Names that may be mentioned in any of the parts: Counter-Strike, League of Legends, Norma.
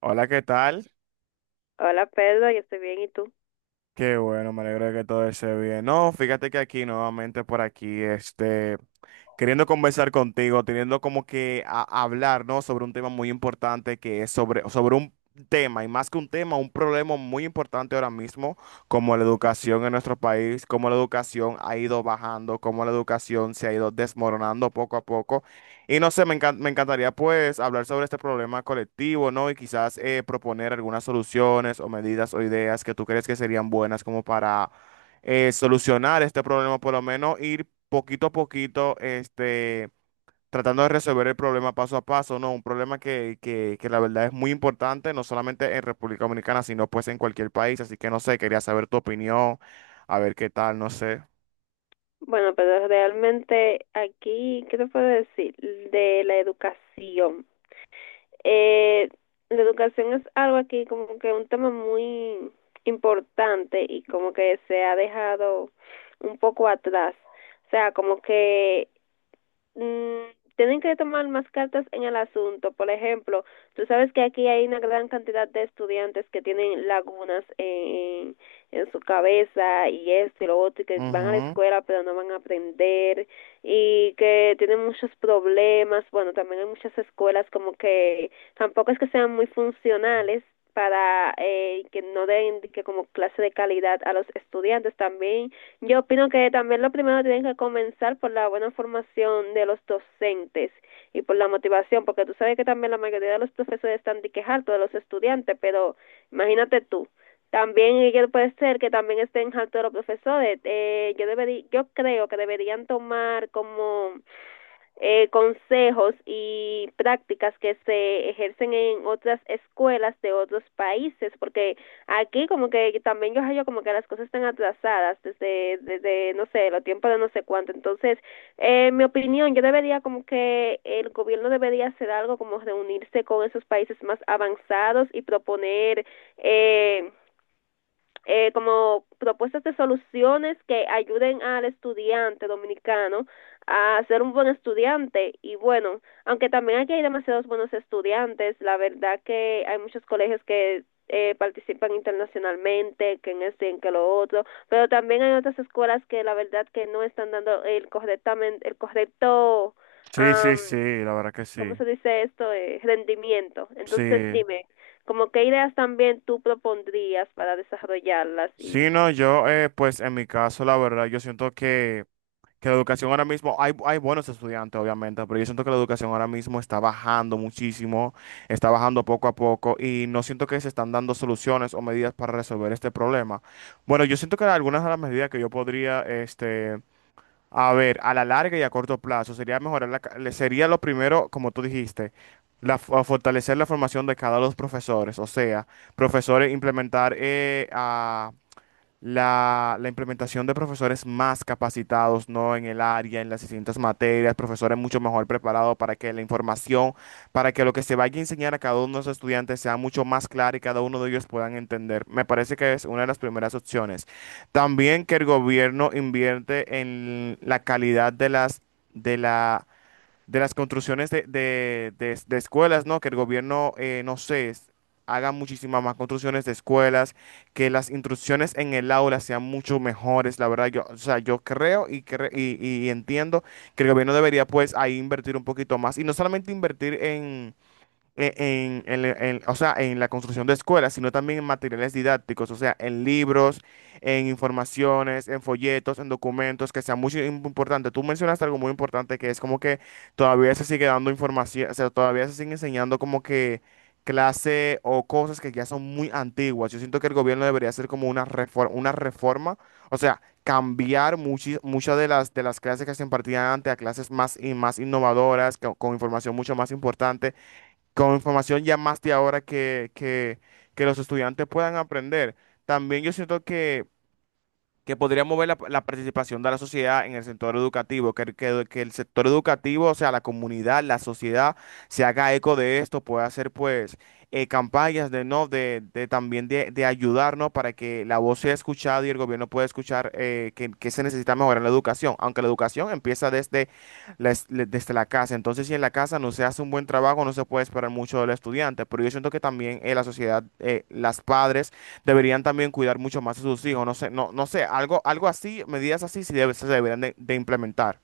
Hola, ¿qué tal? Hola Pedro, yo estoy bien, ¿y tú? Qué bueno, me alegro de que todo esté bien. No, fíjate que aquí nuevamente por aquí, queriendo conversar contigo, teniendo como que hablar, ¿no? Sobre un tema muy importante que es sobre un tema, y más que un tema, un problema muy importante ahora mismo, como la educación en nuestro país, cómo la educación ha ido bajando, cómo la educación se ha ido desmoronando poco a poco. Y no sé, me encantaría pues hablar sobre este problema colectivo, ¿no? Y quizás proponer algunas soluciones o medidas o ideas que tú crees que serían buenas como para solucionar este problema, por lo menos ir poquito a poquito, tratando de resolver el problema paso a paso, ¿no? Un problema que la verdad es muy importante, no solamente en República Dominicana, sino pues en cualquier país. Así que no sé, quería saber tu opinión, a ver qué tal, no sé. Bueno, pero realmente aquí, ¿qué te puedo decir? De la educación. Eh, la educación es algo aquí como que un tema muy importante y como que se ha dejado un poco atrás. O sea, como que mm, tienen que tomar más cartas en el asunto. Por ejemplo, tú sabes que aquí hay una gran cantidad de estudiantes que tienen lagunas en su cabeza y esto y lo otro, y que van a la Ujú. escuela pero no van a aprender y que tienen muchos problemas. Bueno, también hay muchas escuelas como que tampoco es que sean muy funcionales para que no den de que como clase de calidad a los estudiantes. También yo opino que también lo primero tienen que comenzar por la buena formación de los docentes y por la motivación, porque tú sabes que también la mayoría de los profesores están de hartos de los estudiantes, pero imagínate tú, también ellos puede ser que también estén hartos de los profesores. Yo debería, yo creo que deberían tomar como consejos y prácticas que se ejercen en otras escuelas de otros países, porque aquí como que también yo hallo como que las cosas están atrasadas desde no sé, los tiempos de no sé cuánto. Entonces, en mi opinión, yo debería como que el gobierno debería hacer algo como reunirse con esos países más avanzados y proponer eh, como propuestas de soluciones que ayuden al estudiante dominicano a ser un buen estudiante. Y bueno, aunque también aquí hay demasiados buenos estudiantes, la verdad que hay muchos colegios que participan internacionalmente, que en esto y en que lo otro, pero también hay otras escuelas que la verdad que no están dando el correctamente el correcto Sí, sí, sí, um, la verdad que ¿cómo sí. se dice esto? Rendimiento. sí. Entonces, dime, ¿como qué ideas también tú propondrías para desarrollarlas y Sí, no, yo, pues en mi caso, la verdad, yo siento que la educación ahora mismo, hay buenos estudiantes, obviamente, pero yo siento que la educación ahora mismo está bajando muchísimo, está bajando poco a poco y no siento que se están dando soluciones o medidas para resolver este problema. Bueno, yo siento que algunas de las medidas que yo podría, a ver, a la larga y a corto plazo, sería mejorar sería lo primero, como tú dijiste, fortalecer la formación de cada uno de los profesores, o sea, profesores implementar a la implementación de profesores más capacitados, ¿no? En el área, en las distintas materias, profesores mucho mejor preparados para que la información, para que lo que se vaya a enseñar a cada uno de los estudiantes sea mucho más claro y cada uno de ellos puedan entender. Me parece que es una de las primeras opciones. También que el gobierno invierte en la calidad de de la de las construcciones de escuelas, ¿no? Que el gobierno, no sé, haga muchísimas más construcciones de escuelas, que las instrucciones en el aula sean mucho mejores, la verdad, yo, o sea, yo creo y entiendo que el gobierno debería pues ahí invertir un poquito más y no solamente invertir en o sea, en la construcción de escuelas, sino también en materiales didácticos, o sea, en libros, en informaciones, en folletos, en documentos, que sea muy importante. Tú mencionaste algo muy importante que es como que todavía se sigue dando información, o sea, todavía se sigue enseñando como que clase o cosas que ya son muy antiguas. Yo siento que el gobierno debería hacer como una reforma, o sea, cambiar muchas de las clases que se impartían antes a clases más y más innovadoras, con información mucho más importante con información ya más de ahora que los estudiantes puedan aprender. También yo siento que podría mover la participación de la sociedad en el sector educativo, que el sector educativo, o sea, la comunidad, la sociedad, se haga eco de esto, pueda hacer pues campañas de no, de también de ayudarnos. Para que la voz sea escuchada y el gobierno pueda escuchar que se necesita mejorar la educación, aunque la educación empieza desde desde la casa, entonces si en la casa no se hace un buen trabajo, no se puede esperar mucho del estudiante, pero yo siento que también la sociedad, las padres, deberían también cuidar mucho más a sus hijos. No sé, no, no sé, algo, algo así, medidas así sí se deberían de implementar.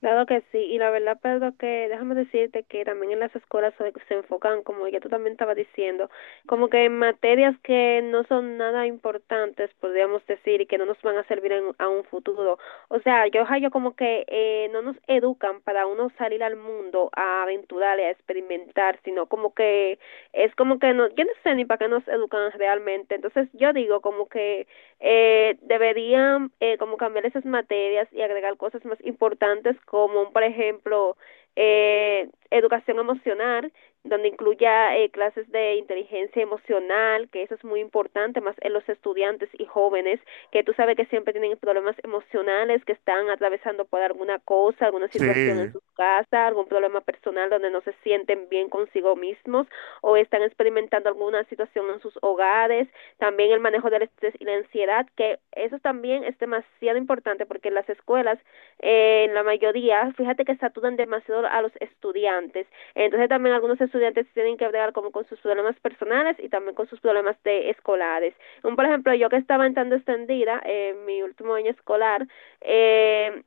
claro que sí? Y la verdad, Pedro, que déjame decirte que también en las escuelas se enfocan, como ya tú también estabas diciendo, como que en materias que no son nada importantes, podríamos decir, y que no nos van a servir a un futuro. O sea, yo como que no nos educan para uno salir al mundo a aventurar y a experimentar, sino como que es como que no, yo no sé ni para qué nos educan realmente. Entonces yo digo como que deberían como cambiar esas materias y agregar cosas más importantes como por ejemplo educación emocional, donde incluya clases de inteligencia emocional, que eso es muy importante más en los estudiantes y jóvenes, que tú sabes que siempre tienen problemas emocionales, que están atravesando por alguna cosa, alguna situación en Sí, sus casas, algún problema personal donde no se sienten bien consigo mismos o están experimentando alguna situación en sus hogares. También el manejo del estrés y la ansiedad, que eso también es demasiado importante porque las escuelas, en la mayoría, fíjate que saturan demasiado a los estudiantes. Entonces también algunos estudiantes tienen que bregar como con sus problemas personales y también con sus problemas de escolares. Por ejemplo, yo que estaba entrando extendida en mi último año escolar, eh,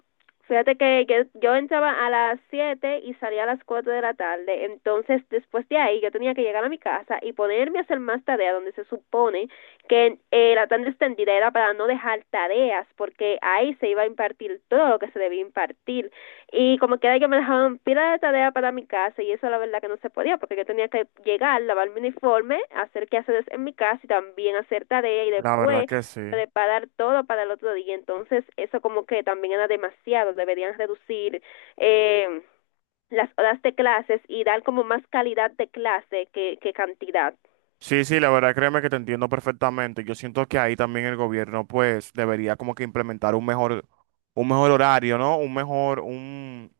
fíjate que yo, entraba a las 7 y salía a las 4 de la tarde. Entonces, después de ahí, yo tenía que llegar a mi casa y ponerme a hacer más tarea, donde se supone que la tan extendida era para no dejar tareas, porque ahí se iba a impartir todo lo que se debía impartir. Y como que era que me dejaban pila de tarea para mi casa, y eso la verdad que no se podía, porque yo tenía que llegar, lavar mi uniforme, hacer quehaceres en mi casa y también hacer tarea, y la verdad después que sí. preparar todo para el otro día. Entonces, eso como que también era demasiado, deberían reducir eh, las horas de clases y dar como más calidad de clase que cantidad. Sí, sí, la verdad créeme que te entiendo perfectamente. Yo siento que ahí también el gobierno pues debería como que implementar un mejor horario, ¿no? Un mejor, un,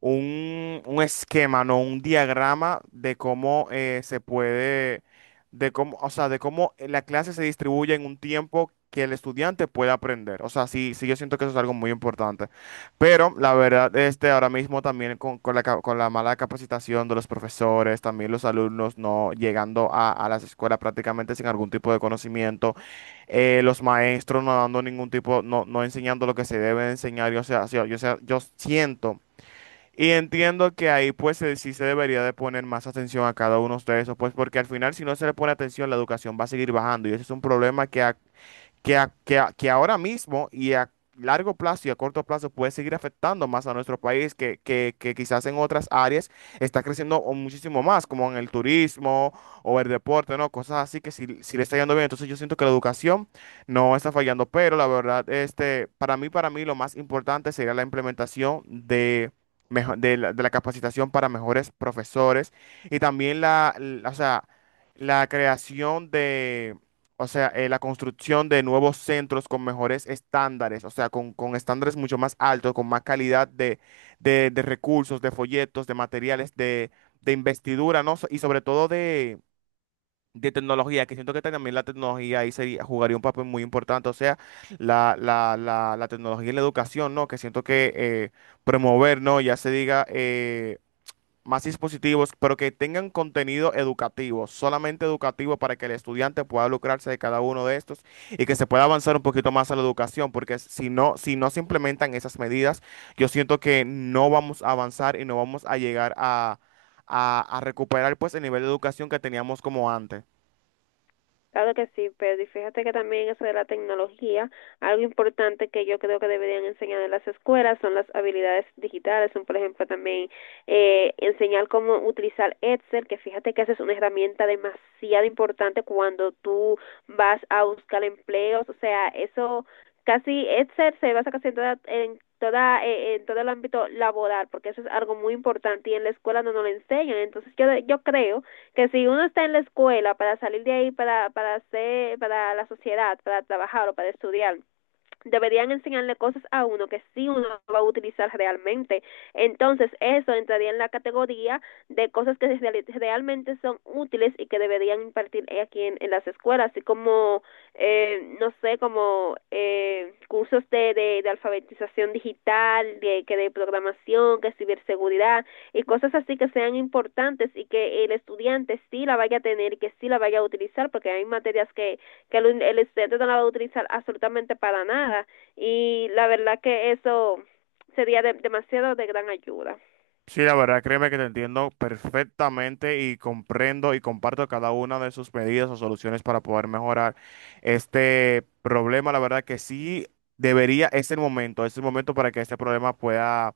un esquema, no un diagrama de cómo se puede, de cómo, o sea, de cómo la clase se distribuye en un tiempo que el estudiante pueda aprender. O sea, sí, sí, yo siento que eso es algo muy importante. Pero la verdad, ahora mismo también con con la mala capacitación de los profesores, también los alumnos no llegando a las escuelas prácticamente sin algún tipo de conocimiento, los maestros no dando ningún tipo, no, no enseñando lo que se debe enseñar. Yo, sea, yo yo siento. Y entiendo que ahí pues sí se debería de poner más atención a cada uno de esos, pues porque al final si no se le pone atención la educación va a seguir bajando y ese es un problema que ahora mismo y a largo plazo y a corto plazo puede seguir afectando más a nuestro país, que quizás en otras áreas está creciendo o muchísimo más, como en el turismo o el deporte, ¿no? Cosas así que si, si le está yendo bien, entonces yo siento que la educación no está fallando, pero la verdad, para mí lo más importante sería la implementación de... De de la capacitación para mejores profesores y también o sea, la creación de, o sea, la construcción de nuevos centros con mejores estándares, o sea, con estándares mucho más altos, con más calidad de recursos, de folletos, de materiales, de investidura, ¿no? Y sobre todo de tecnología, que siento que también la tecnología ahí jugaría un papel muy importante, o sea, la tecnología y la educación, ¿no? Que siento que promover, ¿no? Ya se diga... más dispositivos, pero que tengan contenido educativo, solamente educativo para que el estudiante pueda lucrarse de cada uno de estos y que se pueda avanzar un poquito más a la educación, porque si no, si no se implementan esas medidas, yo siento que no vamos a avanzar y no vamos a llegar a recuperar pues el nivel de educación que teníamos como antes. Claro que sí, pero y fíjate que también eso de la tecnología, algo importante que yo creo que deberían enseñar en las escuelas son las habilidades digitales, son por ejemplo también enseñar cómo utilizar Excel, que fíjate que esa es una herramienta demasiado importante cuando tú vas a buscar empleos, o sea, eso casi Excel se basa casi en todo el ámbito laboral, porque eso es algo muy importante y en la escuela no nos lo enseñan, entonces yo creo que si uno está en la escuela para salir de ahí para hacer para la sociedad, para trabajar o para estudiar, deberían enseñarle cosas a uno que sí uno va a utilizar realmente. Entonces, eso entraría en la categoría de cosas que realmente son útiles y que deberían impartir aquí en las escuelas, así como, no sé, como cursos de alfabetización digital, de, que de programación, que ciberseguridad y cosas así que sean importantes y que el estudiante sí la vaya a tener y que sí la vaya a utilizar, porque hay materias que que el estudiante no la va a utilizar absolutamente para nada y la verdad que eso sería demasiado de gran ayuda. Sí, la verdad, créeme que te entiendo perfectamente y comprendo y comparto cada una de sus medidas o soluciones para poder mejorar este problema. La verdad que sí debería, es el momento para que este problema pueda,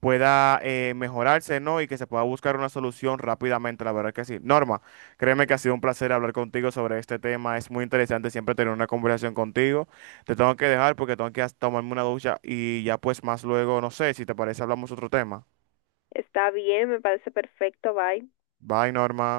pueda mejorarse, ¿no? Y que se pueda buscar una solución rápidamente, la verdad que sí. Norma, créeme que ha sido un placer hablar contigo sobre este tema. Es muy interesante siempre tener una conversación contigo. Te tengo que dejar porque tengo que tomarme una ducha y ya pues más luego, no sé, si te parece, hablamos otro tema. Está bien, me parece perfecto, bye. Bye, Norma.